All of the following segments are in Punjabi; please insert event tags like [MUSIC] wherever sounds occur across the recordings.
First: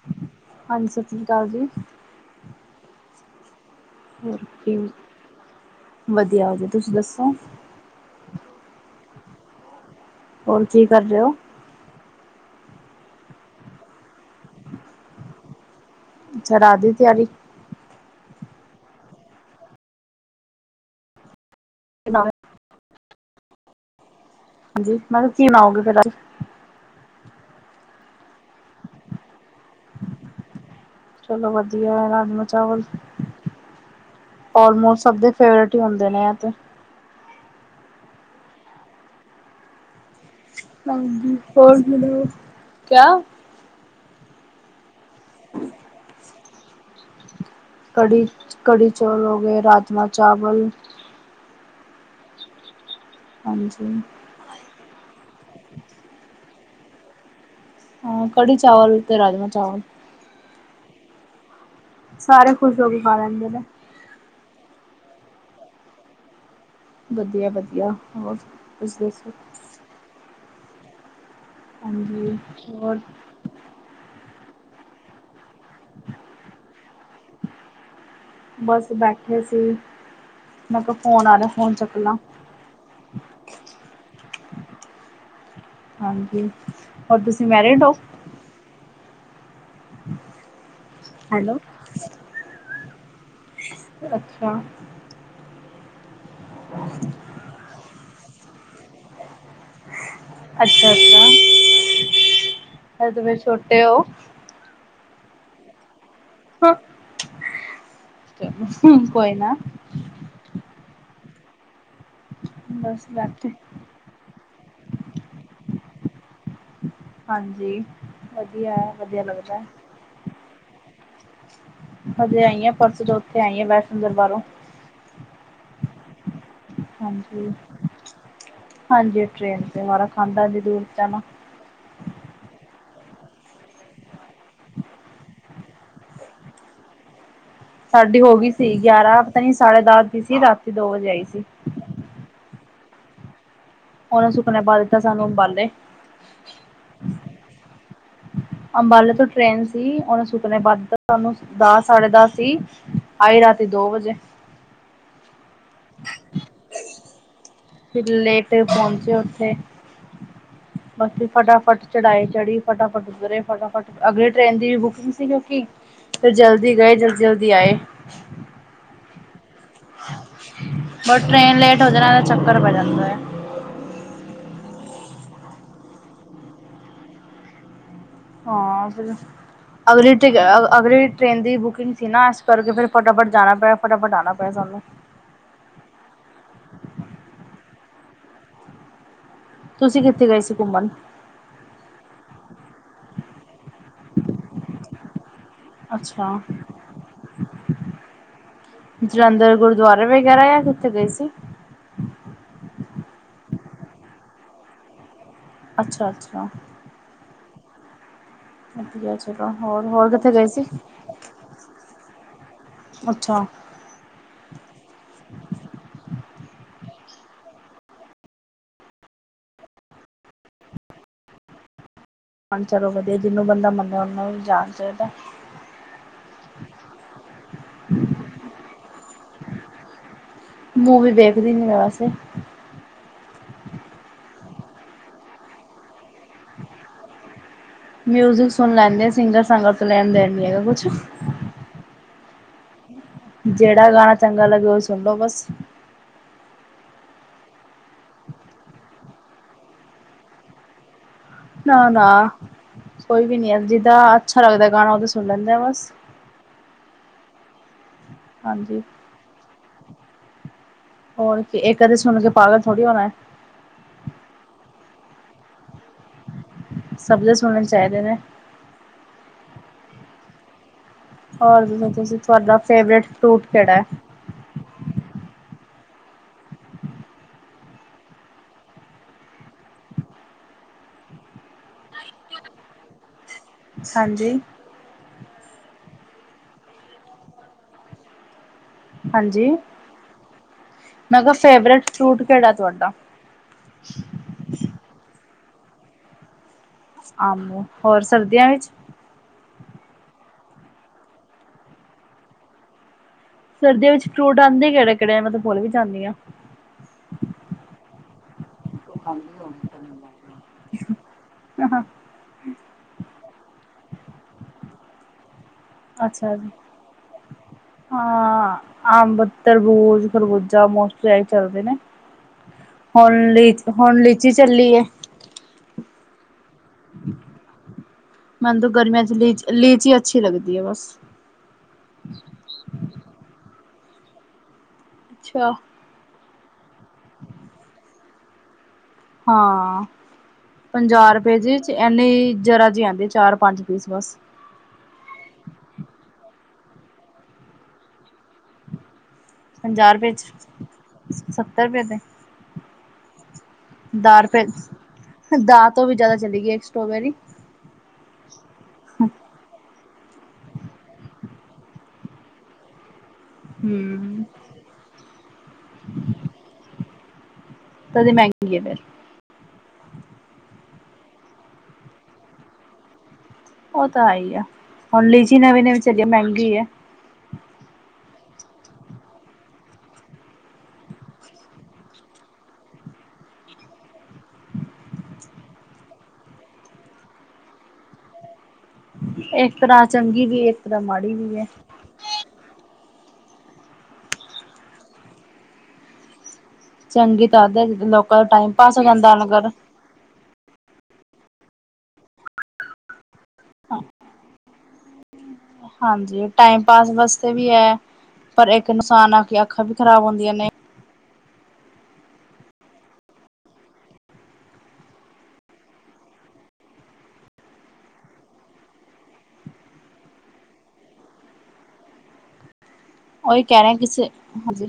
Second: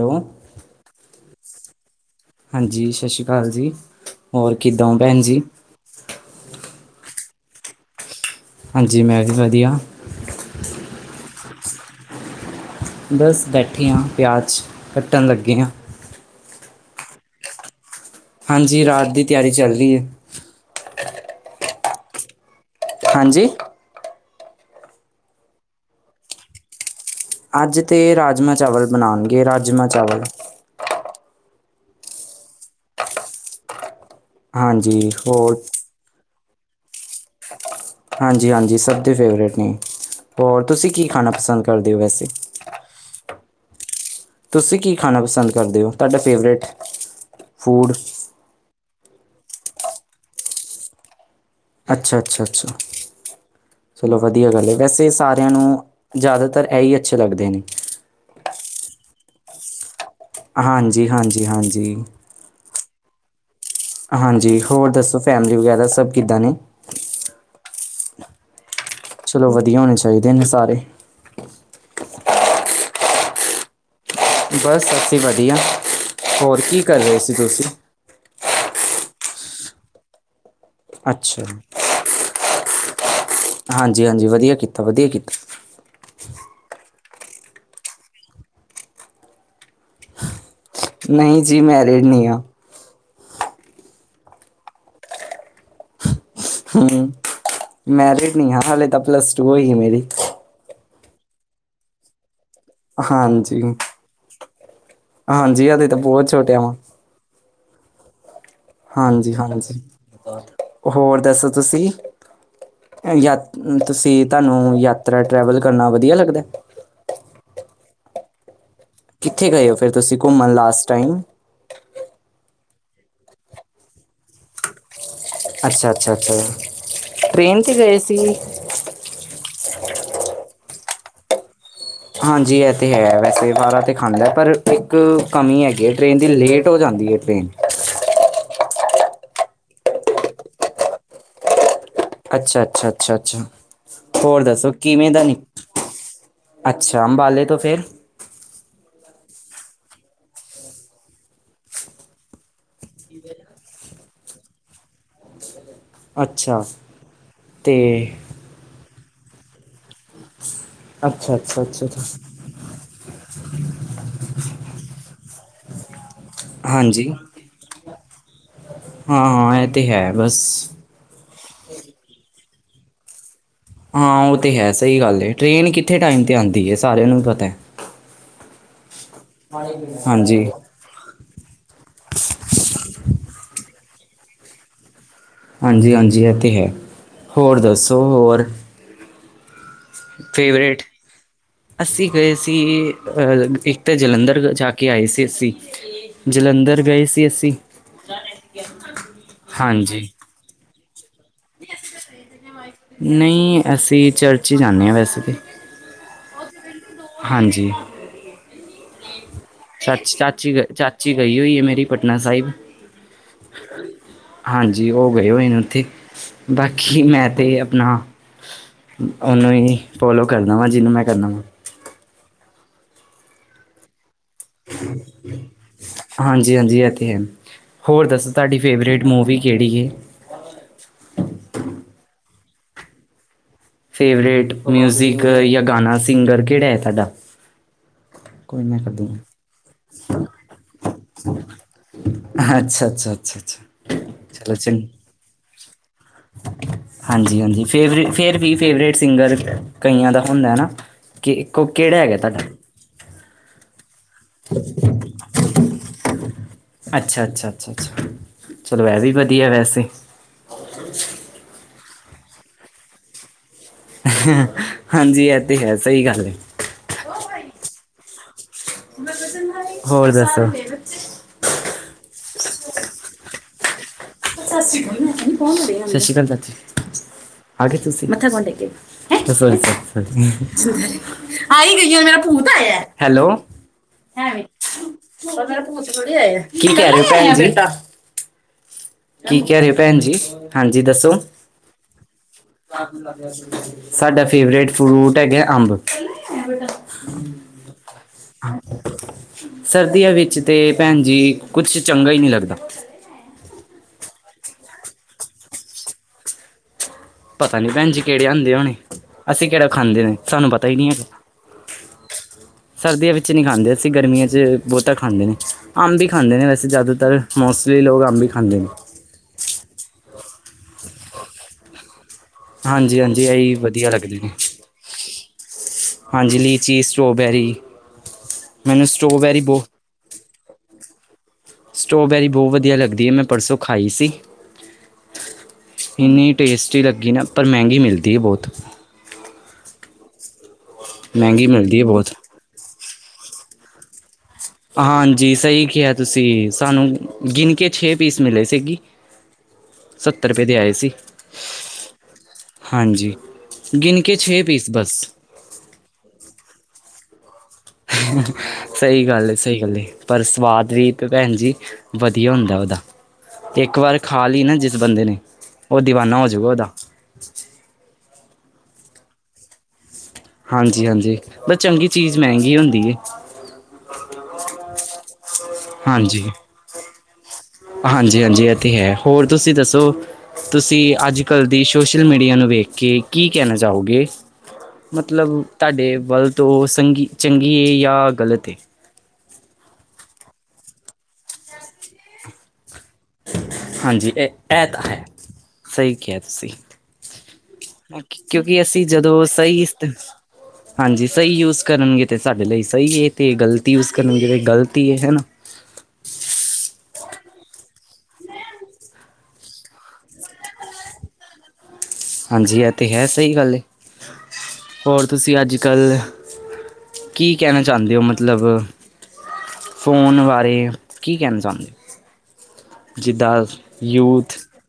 ਹੈਲੋ ਹਾਂਜੀ, ਸਤਿ ਸ੍ਰੀ ਅਕਾਲ ਜੀ। ਹਾਂਜੀ ਸਤਿ ਸ਼੍ਰੀ ਅਕਾਲ ਜੀ। ਹੋਰ ਕੀ, ਕਿੱਦਾਂ ਹੋ ਭੈਣ ਜੀ ਵਧੀਆ ਵਧੀਆ ਤੁਸੀ ਦੱਸੋ। ਹਾਂਜੀ, ਮੈਂ ਵੀ ਵਧੀਆ। ਹੋਰ ਜੀ ਕਰ ਰਹੇ ਓ। ਬਸ ਬੈਠੇ ਆਂ, ਪਆਜ਼ ਕੱਟਣ ਲੱਗੇ ਆਂ। ਅੱਛਾ ਰਾਤ ਦੀ ਤਿਆਰੀ। ਹਾਂਜੀ ਰਾਤ ਦੀ ਤਿਆਰੀ ਚੱਲ ਰੀ ਐ। [UNINTELLIGIBLE] ਹਾਂਜੀ ਹਾਂਜੀ ਮੈਂ ਕਿਆ ਕੀ ਣਾਓਗੇ ਫੇਰ ਅੱਜ। ਅੱਜ ਤੇ ਰਾਜਮਾਂ ਚਾਵਲ ਬਣਾਣਗੇ, ਰਾਜਮਾਂ ਚਾਵਲ। ਚਲੋ ਵਧੀਆ ਐ ਰਾਜਮਾ ਚਾਵਲ। ਹਾਂਜੀ ਆਲਮੋਸਟ ਸਭ ਦੇ ਹੋਰ ਫੇਵਰੇਟ ਈ ਹੁੰਦੇ ਨੇ ਐ ਤੇ। ਹਾਂਜੀ ਹਾਂਜੀ ਸਭ ਦੇ ਫੇਵਰੇਟ ਨੇ, ਹੋਰ ਤੁਸੀਂ ਕੀ ਖਾਣਾ ਪਸੰਦ ਕਰਦੇ ਓ ਵੈਸੇ। ਕਆ ਤੁਸੀਂ ਕੀ ਖਾਣਾ ਪਸੰਦ ਕਰਦੇ ਓ, ਤਾਡਾ ਫੇਵਰੇਟ ਫੂਡ ਕੜੀ, ਕੜੀ ਚੌਲ ਓ ਗੇ, ਰਾਜਮਾ ਚਾਵਲ ਅੱਛਾ ਅੱਛਾ ਅੱਛਾ ਹਾਂਜੀ ਚਲੋ ਵਧੀਆ ਗੱਲ ਵੈਸੇ ਸਾਰਿਆਂ ਨੂੰ ਜਾਦਾਤਰ ਐਈ ਅੱਛੇ ਲੱਗਦੇ ਨੇ। ਅ ਕੜੀ ਚਾਵਲ ਤੇ ਰਾਜਮਾ ਚਾਵਲ। ਹਾਂਜੀ ਹਾਂਜੀ ਹਾਂਜੀ। ਸਾਰੇ ਖੁਸ਼ ਹੋ ਕੇ ਖਾ ਲੈਂਦੇ ਨੇ। ਹਾਂਜੀ ਹੋਰ ਦੱਸੋ ਫੈਮਲੀ ਵਗੈਰਾ ਸਭ ਕਿੱਦਾਂ ਨੇ। ਵਧੀਆ ਵਧੀਆ ਹੋਰ ਤੁਸੀ ਦਸੇ। ਚਲੋ ਵਧੀਆ ਹੋਣੇ ਚਾਈਦੇ ਨੇ ਸਾਰੇ। -ਹੋਰ- ਬਸ ਅਸੀ ਵਧੀਆ, ਹੋਰ ਕੀ ਕਰ ਰੇ ਸੀ ਤੁਸੀਂ। ਬਸ ਬੈਠੇ ਸੀ, ਮੈਂ ਕਿਆ ਫੋਨ ਆ ਅੱਛਾ, ਰਾ ਫੋਨ ਚੱਕਲਾਂ। ਹਾਂਜੀ ਹਾਂਜੀ ਵਧੀਆ ਕੀਤਾ, ਵਧੀਆ ਕੀਤਾ ਹਾਂਜੀ ਹੋਰ ਤੁਸੀਂ ਮੈਰਿਡ ਓ? ਨਹੀਂ ਹੈਲੋ- ਜੀ ਮੈਰਿਡ ਨਹੀਂ ਆ, ਅੱਛਾ। ਹੂੰ ਮੈਰਿਡ ਨੀ ਆਂ ਹਾਲੇ ਤਾਂ ਪਲੱਸ ਟੂ ਹੋਈ ਮੇਰੀ। ਅੱਛਾ ਅੱਛਾ ਹਾਂਜੀ- ਹਾਂਜੀ ਹਜੇ ਤਾਂ ਬੋਤ ਛੋਟ [UNINTELLIGIBLE] ਹਾਂਜੀ ਨਾ ਹਾਂਜੀ ਹੋਰ ਦੱਸੋ ਤੁਸੀਂ। ਬਸ ਯਾ ਬੈਠੇ ਤੁਸੀਂ ਤਾਨੂੰ ਯਾਤਰਾ ਟਰੈਵਲ ਕਰਨਾ ਵਧੀਆ ਲੱਗਦਾ। ਹਾਂਜੀ- ਵਧੀਆ ਐ। ਕਿੱਥੇ ਗਏ ਓ ਫੇਰ ਤੁਸੀਂ ਘੁੰਮਣ ਲਾਸਟ ਟਾਈਮ। ਹਜੇ ਆਈ ਆਂ, ਰਸੋਂ ਚਓਥੇ ਆਈ ਆਂ ਵੈਸ਼ਨੋ ਦਰਬਾਰੋਂ। ਅੱਛਾ ਅੱਛਾ ਅੱਛਾ ਹਾਂਜੀ, ਟ੍ਰੇਨ ਤੇ ਗਏ ਸੀ। ਹਾਂਜੀ ਟ੍ਰੇਨ ਤੇ ਵਾਰਾ ਖਾਂਦਾ ਏਨੀ ਦੂਰ ਜਾਨਾ। ਹਾਂਜੀ ਐ ਤੇ ਹੈ ਵੈਸੇ ਵਾਰਾ ਤੇ ਖਾਂਦਾ, ਪਰ ਇੱਕ ਕਮੀ ਹੈਗੀ ਏ ਟ੍ਰੇਨ ਦੀ। ਲੇਟ ਟ ਓ ਜਾਂਦੀ ਏ ਟ੍ਰੇਨ। ਸਾਡੀ ਹੋ ਗੀ ਸੀ, ਗਿਆਰਾਂ ਪਤਾ ਨੀ ਸਾਢੇ ਦਸ ਦੀ ਸੀ ਰਾਤੀ ਦੋ ਵਜੇ ਆਈ ਸੀ ਅੱਛਾ ਅੱਛਾ ਅੱਛਾ ਅੱਛਾ। ਉਹਨੇ ਹੋਰ ਸੁੱਕਨੇ ਦੱਸੋ ਪਾ ਦਿੱਤਾ ਕਿਵੇਂ ਦਾ ਸਾਨੂੰ ਅੰਬਾਲੇ। -ਅੱਛਾ- ਅੰਬਾਲੇ ਤੋਂ ਫੇਰ ਅੰਬਾਲੇ ਤੋਂ ਟ੍ਰੇਨ ਸੀ ਉਹਨੇ ਸੁਕਨੇ ਬਾ ਦਿੱਤਾ ਸਾਨੂੰ ਦਸ ਸਾਢੇ ਦਸ ਸੀ। ਆਏ ਰਾਤੀ ਦੋ ਵਜੇ। ਅੱਛਾ ਤੇ ਤੇ ਪਹੁੰਚੇ ਉੱਥੇ ਅਸੀ ਅੱਛਾ ਅੱਛਾ ਫਟਾਫਟ ਅੱਛਾ ਅੱਛਾ। ਚੜ੍ਹਾਈ ਚੜ੍ਹੀ। ਫਟਾਫਟ ਉਤਰੇ ਫਟਾਫਟ ਅਗਲੀ ਟ੍ਰੇਨ ਦੀ ਵੀ ਬੁਕਿੰਗ ਸੀ, ਕਿਉਂਕਿ ਫੇਰ ਜਲਦੀ ਗਏ ਹਾਂਜੀ ਜਲਦੀ-ਜਲਦੀ ਦੀ ਆਏ। ਹਾਂ, ਇਹ ਤੇ ਹੈ ਬਸ ਬਸ ਟ੍ਰੇਨ ਲੇਟ ਹੋਜੇ ਨਾ ਤੇ ਚੱਕਰ ਪੈ ਜਾਂਦਾ ਹੈ। ਹਾਂ, ਉਹ ਤਾਂ ਹੈ ਸਹੀ ਗੱਲ ਹੈ ਟ੍ਰੇਨ ਕਿੱਥੇ ਟਾਈਮ 'ਤੇ ਆਉਂਦੀ ਹੈ ਸਾਰਿਆਂ ਨੂੰ ਵੀ ਪਤਾ ਹੈ। ਹਾਂ ਫਿਰ ਅਗਲੀ ਹਾਂਜੀ [UNINTELLIGIBLE] ਅਗਲੀ ਟ੍ਰੇਨ ਦੀ ਬੁਕਿੰਗ ਸੀ ਨਾ ਇਸ ਕਰਕੇ ਫਿਰ ਫਟਾਫਟ ਜਾਣਾ ਪਿਆ ਫਟਾਫਟ ਆਉਣਾ ਪਿਆ ਸਾਨੂੰ। ਹਾਂਜੀ-ਹਾਂਜੀ ਇਹ ਤੇ ਹੈ ਹੋਰ ਦੱਸੋ ਹੋਰ। ਕਿਥੇ ਗਏ ਸੀ ਫੇਵਰੇਟ ਘੁੰਮਣ? ਅਸੀਂ ਗਏ ਸੀ ਅਹ ਇੱਕ ਤਾਂ ਜਲੰਧਰ ਜਾ ਕੇ ਆਏ ਸੀ ਅਸੀਂ। ਅੱਛਾ ਜਲੰਧਰ ਗਏ ਸੀ ਅਸੀਂ। ਜਲੰਧਰ ਗੁਰਦੁਆਰਾ ਹਾਂਜੀ ਵਗੈਰਾ ਯਾਂ ਕਿਥੇ ਗਏ ਸੀ? ਨਹੀਂ ਅਸੀਂ ਚਰਚ ਹੀ ਜਾਂਦੇ ਹਾਂ ਵੈਸੇ ਤੇ। ਅੱਛਾ-ਅੱਛਾ। ਹਾਂਜੀ। ਵਧੀਆ, ਚਲੋ ਹੋਰ ਹੋਰ ਚਾਚੀ ਕਿੱਥੇ ਗਏ ਚਾਚੀ ਗ ਸੀ। ਚਾਚੀ ਗਈ ਹੋਈ ਹੈ ਮੇਰੀ ਪਟਨਾ ਸਾਹਿਬ ਅੱਛਾ। ਹਾਂਜੀ ਉਹ ਗਏ ਹੋਏ ਨੇ ਉੱਥੇ ਬਾਕੀ ਮੈਂ ਤੇ ਆਪਣਾ ਉਹਨੂੰ ਹੀ ਫੋਲੋ ਕਰਦਾ ਵਾ, ਜਿਹਨੂੰ ਮੈਂ ਕਰਨਾ ਵਾਂ ਚਲੋ ਵਧੀਆ ਜਿਹਨੂੰ ਬੰਦਾ ਮੰਨੇ, ਉਹਨੂੰ ਹੀ ਜਾਣ ਚਾਹੀਦਾ। ਹਾਂਜੀ-ਹਾਂਜੀ ਇਹ ਤੇ ਹੈ, ਹੋਰ ਦੱਸੋ ਤੁਹਾਡੀ ਫੇਵਰੇਟ ਮੂਵੀ ਕਿਹੜੀ ਹੈ। ਮੂਵੀ ਦੇਖਦੀ ਨੀ ਮੈਂ ਵੈਸੇ ਫੇਵਰੇਟ ਮਿਊਜ਼ਿਕ ਯਾਂ ਗਾਣਾ ਸਿੰਗਰ ਕਿਹੜਾ ਹੈ ਤੁਹਾਡਾ? ਮਿਊਜਿਕ ਕੋਈ ਸੁਣ ਮੈਂ ਕਰ ਲੈਂਦੇ ਦੂੰਗਾ ਸਿੰਗਰ ਸਾਗ਼ਰ ਲੈਣ ਦੇਣ ਨੀ ਹੈਗਾ ਕੁਛ। ਅੱਛਾ-ਅੱਛਾ। ਜਿਹੜਾ ਗਾਣਾ ਚੰਗਾ ਲੱਗੇ, ਉਹ ਸੁਣ ਲੋ ਬਸ। ਹਾਂਜੀ-ਹਾਂਜੀ ਫੇਵਰੇਟ ਫੇਰ ਵੀ। ਫੇਵਰੇਟ ਸਿੰਗਰ ਰੱਖਿਆ ਕਈਆਂ ਦਾ ਹੁੰਦਾ ਹੈ ਨਾ। ਕਿ ਕੋ ਨਾ ਕਿਹੜਾ ਨਾ ਹੈਗਾ ਤੁਹਾਡਾ? ਕੋਈ ਵੀ ਨੀ ਹੈ ਜਿੱਦਾਂ ਅੱਛਾ ਲੱਗਦਾ ਗਾਣਾ ਉਦਾ ਸੁਣ ਲੈਂਦੇ ਆ ਬਸ। ਅੱਛਾ ਅੱਛਾ ਅੱਛਾ ਅੱਛਾ ਹਾਂਜੀ। ਚਲੋ ਇਹ ਵੀ ਵਧੀਆ ਵੈਸੇ। ਹੋਰ ਕੀ ਇਕ ਦੀ ਸੁਣ ਕੇ ਪਾਗਲ ਥੋੜ੍ਹੀ ਹੋਣਾ ਹੈ। ਹਾਂਜੀ ਇਹ ਤੇ ਹੈ ਸਹੀ ਗੱਲ ਏ। ਸਬਦੇ ਸੁਣਨੇ ਚਾਹੀਦੇ ਨੇ ਹੋਰ ਦੱਸੋ। ਹੋਰ ਦੱਸੋ ਤੁਸੀਂ ਤੁਹਾਡਾ ਫੇਵਰੇਟ ਫਰੂਟ ਕਿਹੜਾ ਹੈ। ਸਤਿ ਸ਼੍ਰੀ ਅਕਾਲ ਚਾਚੀ ਆ ਗਏ ਤੁਸੀਂ ਮੱਥਾ ਕੌਣ ਟੇਕੇਗਾ। ਆਈ ਹੀ ਗਈ ਮੇਰਾ ਭੂਤ ਆਇਆ ਹੈਲੋ। ਹਾਂਜੀ। ਐਵੇਂ ਕੀ ਕਿਹ ਰਹੇ ਭੈਣ ਜੀ। ਕੀ ਹਾਂਜੀ-ਹਾਂਜੀ। ਕਹਿ ਰਹੇ ਹੋ ਭੈਣ ਜੀ ਹਾਂਜੀ ਦੱਸੋ। ਮੈਂ ਕਿਹਾ ਫੇਵਰੇਟ ਫਰੂਟ ਕਿਹੜਾ ਤੁਹਾਡਾ ਸਾਡਾ ਫੇਵਰੇਟ ਫਰੂਟ ਹੈਗਾ ਅੰਬ। [INAUDIBLE] ਅੰਬ, ਹੋਰ ਸਰਦੀਆਂ ਇਚ? ਸਰਦੀਆਂ ਵਿੱਚ ਤੇ ਭੈਣ ਜੀ ਕੁਛ ਚੰਗਾ ਹੀ ਨਈ ਲੱਗਦਾ। ਸਰਦੀਆਂ ਵਿੱਚ ਫਰੂਟ ਆਂਦੇ ਕਿਹੜੇ-ਕਿਹੜੇ ਮੈਂ ਤੇ ਪੁਲ ਵੀ ਜਾਂਦੀ ਆ। ਪਤਾ ਨੀ ਭੈਣ ਜੀ ਕਿਹੜੇ ਆਂਦੇ ਹੋਣੇ ਅਸੀਂ ਕਿਹੜਾ ਖਾਂਦੇ ਨੇ ਸਾਨੂੰ ਪਤਾ ਹੀ ਨੀ ਹੈਗਾ। ਹਾਂ ਸਰਦੀਆਂ ਵਿੱਚ ਨੀ ਖਾਂਦੇ ਅਸੀਂ ਗਰਮੀਆਂ ਚ ਬੋਹਤਾ ਖਾਂਦੇ ਨੇ। ਅੰਬ ਹੀ ਅੱਛਾ ਖਾਂਦੇ ਨੇ ਜੀ ਵੈਸੇ ਜਾਦਾਤਰ ਮੋਸਲੀ ਲੋਕ ਅੰਬ ਹੀ ਹਾਂ ਖਾਂਦੇ ਨੇ। ਅੰਬ, ਤਰਬੂਜ, ਖਰਬੂਜਾ ਮੋਸਟਲੀ ਆਹੀ ਚੱਲਦੇ ਨੇ। ਹਾਂਜੀ ਹੁਣ ਹਾਂਜੀ ਇਹੀ ਲੀਚ ਵਧੀਆ ਹੁਣ ਲੱਗਦੇ ਨੇ ਲੀਚੀ ਚੱਲੀ ਏ। ਹਾਂਜੀ ਲੀਚੀ, ਸਟ੍ਰੋਬੈਰੀ। ਮੈਨ ਤੇ ਮੈਨੂੰ ਗਰਮੀਆਂ ਚ ਸਟ੍ਰੋਬੈਰੀ ਲੀਚ ਬਹੁਤ ਲੀਚੀ ਅੱਛੀ ਲੱਗਦੀ ਏ ਬੱਸ। ਸਟ੍ਰੋਬੈਰੀ ਬੌਹ ਵਧੀਆ ਲੱਗਦੀ ਏ ਮੈਂ ਪਰਸੋਂ ਖਾਈ ਸੀ। ਅੱਛਾ ਇੰਨੀ ਟੇਸਟੀ ਲੱਗੀ ਨਾ ਪਰ ਮਹਿੰਗੀ ਮਿਲਦੀ ਏ ਬੋਤ। ਹਾਂ ਪੰਜਾਹ ਰੁਪਏ ਮਹਿੰਗੀ ਜਚ ਮਿਲਦੀ ਹੈ ਬਹੁਤ ਏਨੀੇ ਜਰਾ ਜੀ ਆਂਦੀ ਏ ਚਾਰ ਪੰਜ ਪੀਸ ਬਸ। ਹਾਂਜੀ ਸਹੀ ਕਿਹਾ ਤੁਸੀਂ ਸਾਨੂੰ ਗਿਣਕੇ ਛੇ ਪੀਸ ਮਿਲੇ ਸੇ ਗੀ। ਪੰਜਾਹ ਰੁਪਏ ਚ ਸੱਤਰ ਰੁਪਏ ਦੇ। ਹਾਂਜੀ ਗਿਣ ਕੇ ਛੇ ਪੀਸ ਬਸ। ਦਾ ਤੋਂ ਵੀ ਜਾਦਾ ਚਲੀ ਗਈ ਏ ਸਟ੍ਰੋਬੇਰੀ। ਸਹੀ ਗੱਲ ਏ, ਸਹੀ ਗੱਲ ਏ ਪਰ ਸਵਾਦ ਵੀ ਭੈਣ ਜੀ ਵਧੀਆ ਹੁੰਦਾ ਉਦਾ। ਇੱਕ ਵਾਰ ਹਮ ਖਾ ਲੀ ਨਾ ਜਿਸ ਬੰਦੇ ਨੇ ਉਹ ਦੀਵਾਨਾ ਹੋਜੂਗਾ ਉਹਦਾ। ਤਦੇ ਮਹਿੰਗੀ ਏ ਫੇਰ। ਹਾਂਜੀ-ਹਾਂਜੀ ਬਸ ਚੰਗੀ ਚੀਜ਼ ਮਹਿੰਗੀ ਹੁੰਦੀ ਏ। ਉਹ ਤਾ ਹੈ ਈ ਆ, ਹੁਣ ਲੀਜੀ ਨਵੀਂ-ਨਵੀਂ ਚਲੀ ਏ ਮਹਿੰਗੀ ਹੈ। ਹਾਂਜੀ-ਹਾਂਜੀ ਇਹ ਤੇ ਹੈ, ਹੋਰ ਤੁਸੀਂ ਦੱਸੋ। ਤੁਸੀਂ ਅੱਜ ਕੱਲ੍ਹ ਦੀ ਸੋਸ਼ਲ ਮੀਡੀਆ ਨੂੰ ਵੇਖ ਕੇ ਕੀ ਕਹਿਨਾ ਚਾਹੋਗੇ। ਮਤਲਬ ਤੁਹਾਡੇ ਵਲ ਤੋਂ ਸੰਗੀ ਚੰਗੀ ਏ ਯਾ ਗਲਤ ਏ? ਇੱਕ ਤਰ੍ਹਾਂ ਚੰਗੀ ਵੀ ਏ ਇੱਕ ਤਰ੍ਹਾਂ ਮਾੜੀ ਵੀ ਏ। ਹਾਂਜੀ ਇਹ-ਇਹ ਤਾਂ ਹੈ ਸਹੀ ਕਿਹਾ ਤੁਸੀਂ। ਚੰਗੀ ਤਾਂ ਲੋਕਾਂ ਦਾ ਟਾਈਮ ਕਿਉਂਕਿ ਪਾਸ ਹੋ ਅਸੀਂ ਜਾਂਦਾ ਜਦੋਂ ਅਗਰ ਸਈ ਹਾਂਜੀ ਸਹੀ ਯੂਜ ਕਰਨਗੇ ਤੇ ਸਾਡੇ ਲਈ ਸਹੀ ਹੈ ਤੇ ਗਲਤ ਯੂਜ ਕਰਨਗੇ ਤੇ ਗ਼ਲਤ ਈ ਏ ਹਨਾ। ਹਾਂਜੀ ਟਾਈਮ ਪਾਸ ਵਾਸਤੇ ਵੀ ਐ ਪਰ ਇੱਕ ਇਨਸਾਨ ਆ ਕੇ ਅੱਖਾਂ ਵੀ ਖਰਾਬ ਹੁੰਦੀਆਂ ਨੇ। ਹਾਂਜੀ ਇਹ ਤੇ ਹੈ ਸਹੀ ਗੱਲ ਏ ਹੋਰ ਤੁਸੀਂ ਅੱਜ ਕੱਲ ਕੀ ਕਹਨਾ ਚਾਹੁੰਦੇ ਹੋ ਮਤਲਬ ਫੋਨ ਬਾਰੇ ਕੀ ਕਹਨਾ ਚਾਹੁੰਦੇ ਹੋ। ਉਹੀ ਜਿੱਦਾਂ ਕਹਿ ਰਹੇ ਕਿਸੇ ਯੂਥ ਹਾਂਜੀ।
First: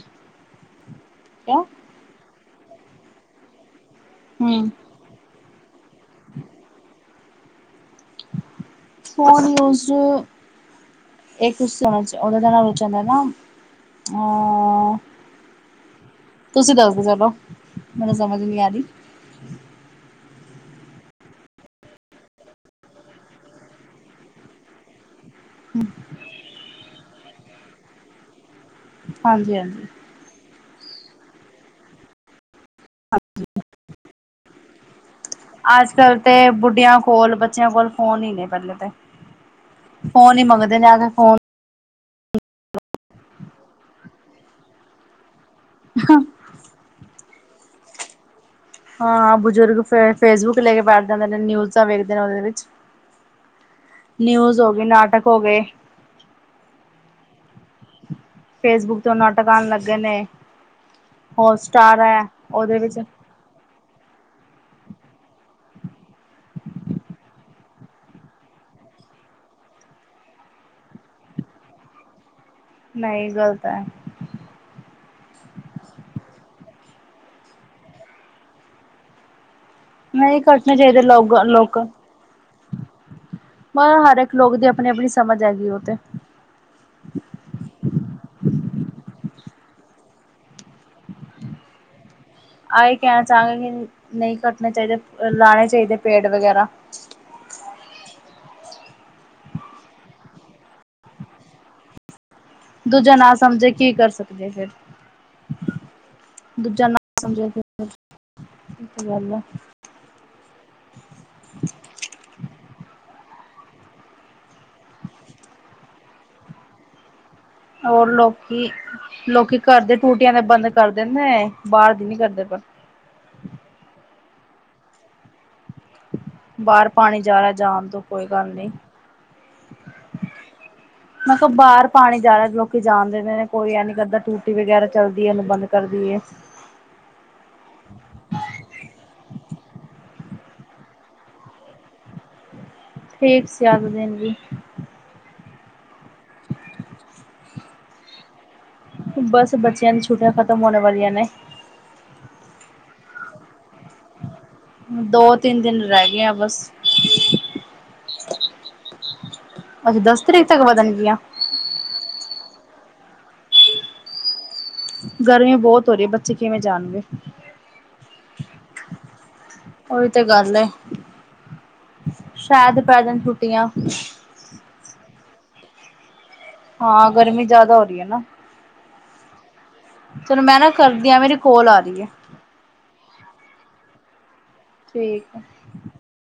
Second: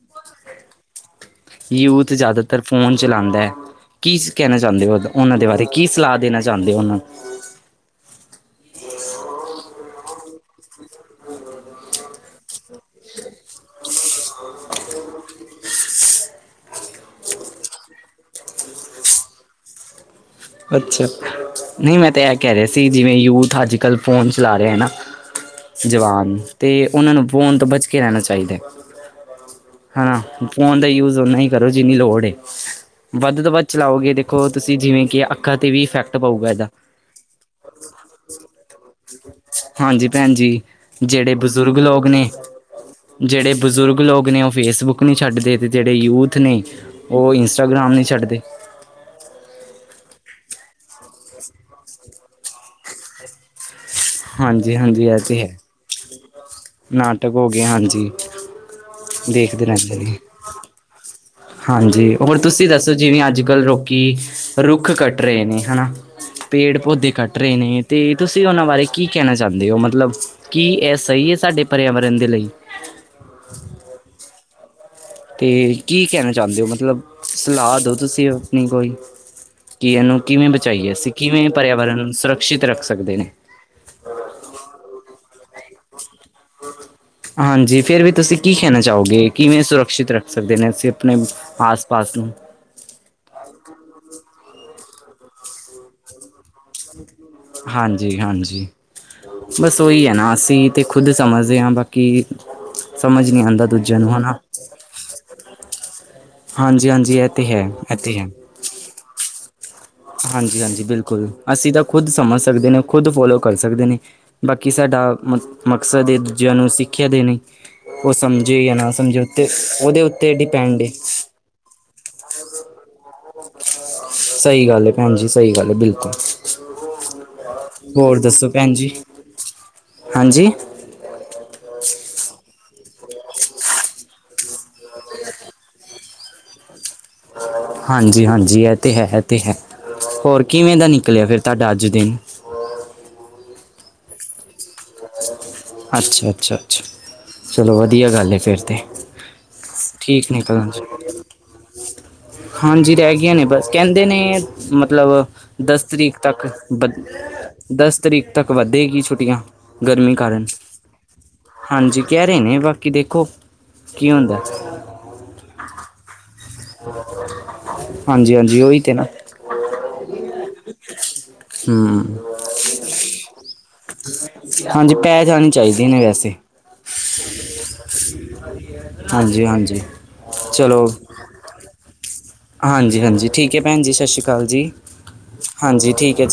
ਕਿਆ। ਯੂਥ ਜਾਦਾਤਰ ਫੋਨ ਚਲਾਦਾ ਕੀ ਕਹਿਣਾ ਹਮ ਚਾਹੁੰਦੇ ਹੋ ਉਹਦਾ? ਉਨਾਂ ਦੇ ਬਾਰੇ ਕੀ ਸਲਾਹ ਦੇਨਾ ਚਾਹੁੰਦੇ ਹੋ ਉਨ੍ਹਾਂ ਫੋਨ ਯੂਜ ਅੱਛਾ। [UNINTELLIGIBLE] ਇਹ ਕੁਛ ਹੋਣਾ ਉਹਦਾ ਜ ਵਿਚ ਹੋਂਦਾ ਨਾ। ਤੁਸੀਂ ਦੱਸਦੇ ਚਲੋ ਮੈਨੂੰ ਸਮਝ ਨੀ ਆ ਰਹੀ। ਅੱਛਾ, ਨੀ ਮੈਂ ਤਾਂ ਇਹ ਕਹਿ ਰਿਹਾ ਸੀ, ਜਿਵੇਂ ਯੂਥ ਅੱਜ-ਕੱਲ੍ਹ ਫੋਨ ਚਲਾ ਰਿਹਾ ਨਾ। ਜਵਾਨ ਤੇ ਉਹਨਾਂ ਨੂੰ ਫੋਨ ਤੋਂ ਬਚ ਕੇ ਰਹਿਣਾ ਚਾਹੀਦਾ, ਹਾਂਜੀ ਹਾਂਜੀ ਹਾ। ਫੋਨ ਦਾ ਯੂਜ ਓਨਾ ਹੀ ਕਰੋ ਜਿੰਨੀ ਲੋੜ ਏ ਵੱਧ ਤੋਂ ਵੱਧ ਚਲਾਓਗੇ ਦੇਖੋ ਤੁਸੀਂ ਜਿਵੇਂ ਕਿ ਅੱਖਾਂ ਤੇ ਵੀ ਇਫੈਕਟ ਅਜ-ਕੱਲ ਤੇ ਪਊਗਾ ਇਹਦਾ ਬੁੱਢਿਆਂ ਕੋਲ, ਬੱਚਿਆਂ ਕੋਲ ਫੋਨ ਹੀ ਨੇ ਪਹਿਲੇ ਤੇ। ਹਾਂਜੀ, ਭੈਣ ਫੋਨ ਹੀ ਜੀ ਮੰਗਦੇ ਨੇ ਆ ਕੇ ਜਿਹੜੇ ਫੋਨ ਬਜ਼ੁਰਗ ਲੋਗ ਨੇ ਜਿਹੜੇ ਬਜ਼ੁਰਗ ਲੋਕ ਨੇ ਉਹ ਫੇਸਬੁੱਕ ਨਹੀਂ ਛੱਡਦੇ। ਉ ਜਿਹੜੇ ਯੂਥ ਨੇ ਉ ਇੰਸਟਾਗਰਾਮ ਨਹੀਂ ਛੱਡਦੇ। ਹਾਂ, ਬਜ਼ੁਰਗ ਫੇਰ ਫੇਸਬੁੱਕ ਲੈ ਕੇ ਬੈਠ ਜਾਂਦੇ ਨੇ, ਨਿਊਜ਼ਾਂ ਵੇਖਦੇ ਨੇ ਉਹਦੇ ਵਿੱਚ। ਨਿਊਜ਼ ਹੋ ਹਾਂਜੀ ਗਏ, ਹਾਂਜੀ ਇਹ ਨਾਟਕ ਹੋ ਤੇ ਹੈ ਗਏ। ਨਾਟਕ ਹੋ ਗਿਆ ਹਾਂਜੀ। ਫੇਸਬੁੱਕ ਤੋਂ ਨਾਟਕ ਦੇਖਦੇ ਆਣ ਲੱਗ ਰਹਿੰਦੇ ਗਏ ਨੇ। ਹੋਰ ਸਟਾਰ ਹਾਂਜੀ, ਹੈ ਹੋਰ ਤੁਸੀਂ ਉਹਦੇ ਦੱਸੋ ਵਿੱਚ ਜਿਵੇਂ ਅੱਜ-ਕੱਲ੍ਹ ਲੋਕੀ ਰੁੱਖ ਕੱਟ ਰਹੇ ਨੇ ਹਨਾ। ਪੇੜ-ਪੌਦੇ ਕੱਟ ਰਹੇ ਨੇ ਤੇ ਤੁਸੀਂ ਉਹਨਾਂ ਬਾਰੇ ਕੀ ਕਹਿਣਾ ਚਾਹੁੰਦੇ ਹੋ? ਮਤਲਬ ਕੀ ਇਹ ਸਹੀ ਹੈ ਸਾਡੇ ਪਰਿਆਵਰਨ ਦੇ ਲਈ? ਨਹੀਂ ਗ਼ਲਤ ਹੈ। ਤੇ ਕੀ ਕਹਿਣਾ ਚਾਹੁੰਦੇ ਹੋ ਮਤਲਬ ਸਲਾਹ ਦੋ ਤੁਸੀਂ ਆਪਣੀ ਕੋਈ। ਕਿ ਇਹਨੂੰ ਨਹੀਂ ਕਿਵੇਂ ਕੱਟਣੇ ਬਚਾਈਏ ਚਾਹੀਦੇ ਅਸੀਂ, ਲੋਕ ਕਿਵੇਂ ਲੋਕ ਪਰਿਆਵਰਨ ਨੂੰ ਸੁਰੱਖਸ਼ਿਤ ਰੱਖ ਸਕਦੇ ਨੇ? ਬ, ਹਰ ਇੱਕ ਲੋਕ ਦੀ ਆਪਣੀ-ਆਪਣੀ ਸਮਝ ਹੈਗੀ ਉ ਤੇ। ਹਾਂਜੀ, ਫੇਰ ਵੀ ਤੁਸੀਂ ਕੀ ਕਹਿਣਾ ਚਾਹੋਗੇ ਕਿਵੇਂ ਸੁਰੱਖਿਅਤ ਰੱਖ ਸਕਦੇ ਨੇ ਅਸੀਂ ਆਪਣੇ ਆਸ-ਪਾਸ ਨੂੰ। ਆਹੀ ਕਹਿਣਾ ਚਾਹਾਂਗੇ ਕਿ ਨਹੀਂ ਕੱਟਣੇ ਚਾਹੀਦੇ, ਲਾਣੇ ਚਾਹੀਦੇ ਪੇੜ ਵਗੈਰਾ। ਹਾਂਜੀ-ਹਾਂਜੀ। ਬਸ ਉਹੀ ਹੈ ਨਾ ਅਸੀਂ ਤੇ ਖੁਦ ਸਮਝਦੇ ਹਾਂ ਬਾਕ ਕਿ ਸਮਝ ਨੀ ਆਂਦਾ ਦੂਜਿਆਂ ਨੂੰ ਹੈ ਨਾ। ਤੇ ਫਿਰ ਦੂਜਾ ਹਾਂਜੀ ਨ ਹਾਂਜੀ ਇਹ ਸਮਝੇ ਹੈ ਤੇ ਇਹੀ ਤੇ ਗੱਲ ਏ। ਹਾਂਜੀ-ਹਾਂਜੀ, ਬਿਲਕੁਲ ਅਸੀਂ ਤਾਂ ਖੁਦ ਸਮਝ ਸਕਦੇ ਨੇ। ਖੁਦ ਫੋਲੋ ਕਰ ਸਕਦੇ ਨੇ, ਬਾਕੀ ਸਾਡਾ ਮ ਮਕਸਦ ਇਹ ਦੂਜਿਆਂ ਨੂੰ ਸਿੱਖਿਆ ਦੇਣੀ। ਹੋਰ ਉਹ ਸਮਝੇ ਜਾਂ ਨਾ ਸਮਝੇ ਉੱਤੇ ਲੋਕੀ-ਲੋਕੀ ਘਰਦੀ ਉਹਦੇ ਉੱਤੇ ਟੂਟੀਆਂ ਦੇ ਬੰਦ ਡਿਪੈਂਡ ਏ ਕਰਦੇਂਦੇ ਨੇ ਬਾਹਰ ਦੀ ਨੀ ਕਰਦੇ ਪਰ। ਸਹੀ ਗੱਲ ਹੈ ਭੈਣ ਜੀ ਸਹੀ ਗੱਲ ਹੈ ਬਿਲਕੁਲ। ਬਾਹਰ ਪਾਣੀ ਜਾ ਰਿਹਾ ਜਾਣ ਤੋਂ ਹੋਰ ਕੋਈ ਦੱਸੋ ਗੱਲ ਨਹੀਂ ਭੈਣ ਜੀ, ਹਾਂਜੀ। ਮੈ ਕਿਹਾ ਬਾਹਰ ਪਾਣੀ ਜਾ ਰਿਹਾ ਲੋਕੀ ਜਾਣਦੇ ਨੇ ਕੋਈ ਐ ਨੀ ਕਰਦਾ ਟੂਟੀ ਵਗੈਰਾ ਚੱਲਦੀ ਹੈ ਇਹਨੂੰ ਬੰਦ ਕਰਦੀਏ। ਹਾਂਜੀ-ਹਾਂਜੀ ਇਹ ਤੇ ਹੈ- ਤੇ ਹੈ। ਹੋਰ ਕਿਵੇਂ ਦਾ ਨਿਕਲਿਆ ਫਿਰ ਤੁਹਾਡਾ ਅੱਜ ਦਿਨ? ਠੀਕ ਸੀਗਿਆ ਅੱਜ ਦਾ ਦਿਨ ਵੀ। ਅੱਛਾ-ਅੱਛਾ-ਅੱਛਾ, ਚਲੋ ਵਧੀਆ ਗੱਲ ਹੈ ਫਿਰ। ਤੇ ਬਸ ਬੱਚਿਆਂ ਦੀ ਛੁੱਟੀਆਂ ਠੀਕ ਖ਼ਤਮ ਨਿਕਲਣਾ ਹੋਣੇ ਚ ਵਲੀਆਂ ਨੇ। ਹਾਂਜੀ, ਰਹਿ ਗਈਆਂ ਨੇ ਬਸ ਕਹਿੰਦੇ ਨੇ ਮਤਲਬ ਦੋ ਤਿੰਨ ਦਿਨ ਦਸ ਰਹਿ ਤਰੀਕ ਗਏ ਆ ਤੱਕ ਬਸ ਵਦ ਦਸ ਤਰੀਕ ਤੱਕ ਵੱਧੇਗੀ ਛੁੱਟੀਆਂ ਗਰਮੀ ਕਾਰਨ। ਕਿਥੇ ਤੱਕ ਵਧਣਗੀਆਂ? ਹਾਂਜੀ ਕਹਿ ਰਹੇ ਨੇ। ਬਾਕੀ ਦੇਖੋ ਕੀ ਹੁੰਦਾ। ਗਰਮੀ ਬਹੁਤ ਹੋ ਰਹੀ ਹੈ। ਬਚ ਹਾਂਜੀ ਹਾਂਜੀ ਉਹੀ ਤੇ ਨਾ। ਉਹੀ ਤੇ ਗੱਲ ਹੈ ਹਮ [UNINTELLIGIBLE] ਸ਼ਾਇਦ ਪੈਜਨ ਛੁੱਟੀਆਂ। ਹਾਂਜੀ ਪੈ ਜਾਣੀ ਚਾਹੀਦੀ ਨੇ ਵੈਸੇ। ਹਾਂ ਗਰਮੀ ਜ਼ਿਆਦਾ ਹੋ ਰਹੀ ਹੈ ਨਾ ਹਾਂਜੀ, ਹਾਂਜੀ ਚਲੋ ਮੈਂ ਨਾ ਕਰਦੀ ਹਾਂ। ਮੇਰੇ ਕੋਲ ਆ ਰਹੀ ਹੈ। ਹਾਂਜੀ ਹਾਂਜੀ ਠੀਕ ਹੈ। ਭੈਣ ਜੀ ਸਤਿ ਸ਼੍ਰੀ ਅਕਾਲ ਜੀ। ਠੀਕ ਹੈ। ਹਾਂਜੀ ਠੀਕ ਹੈ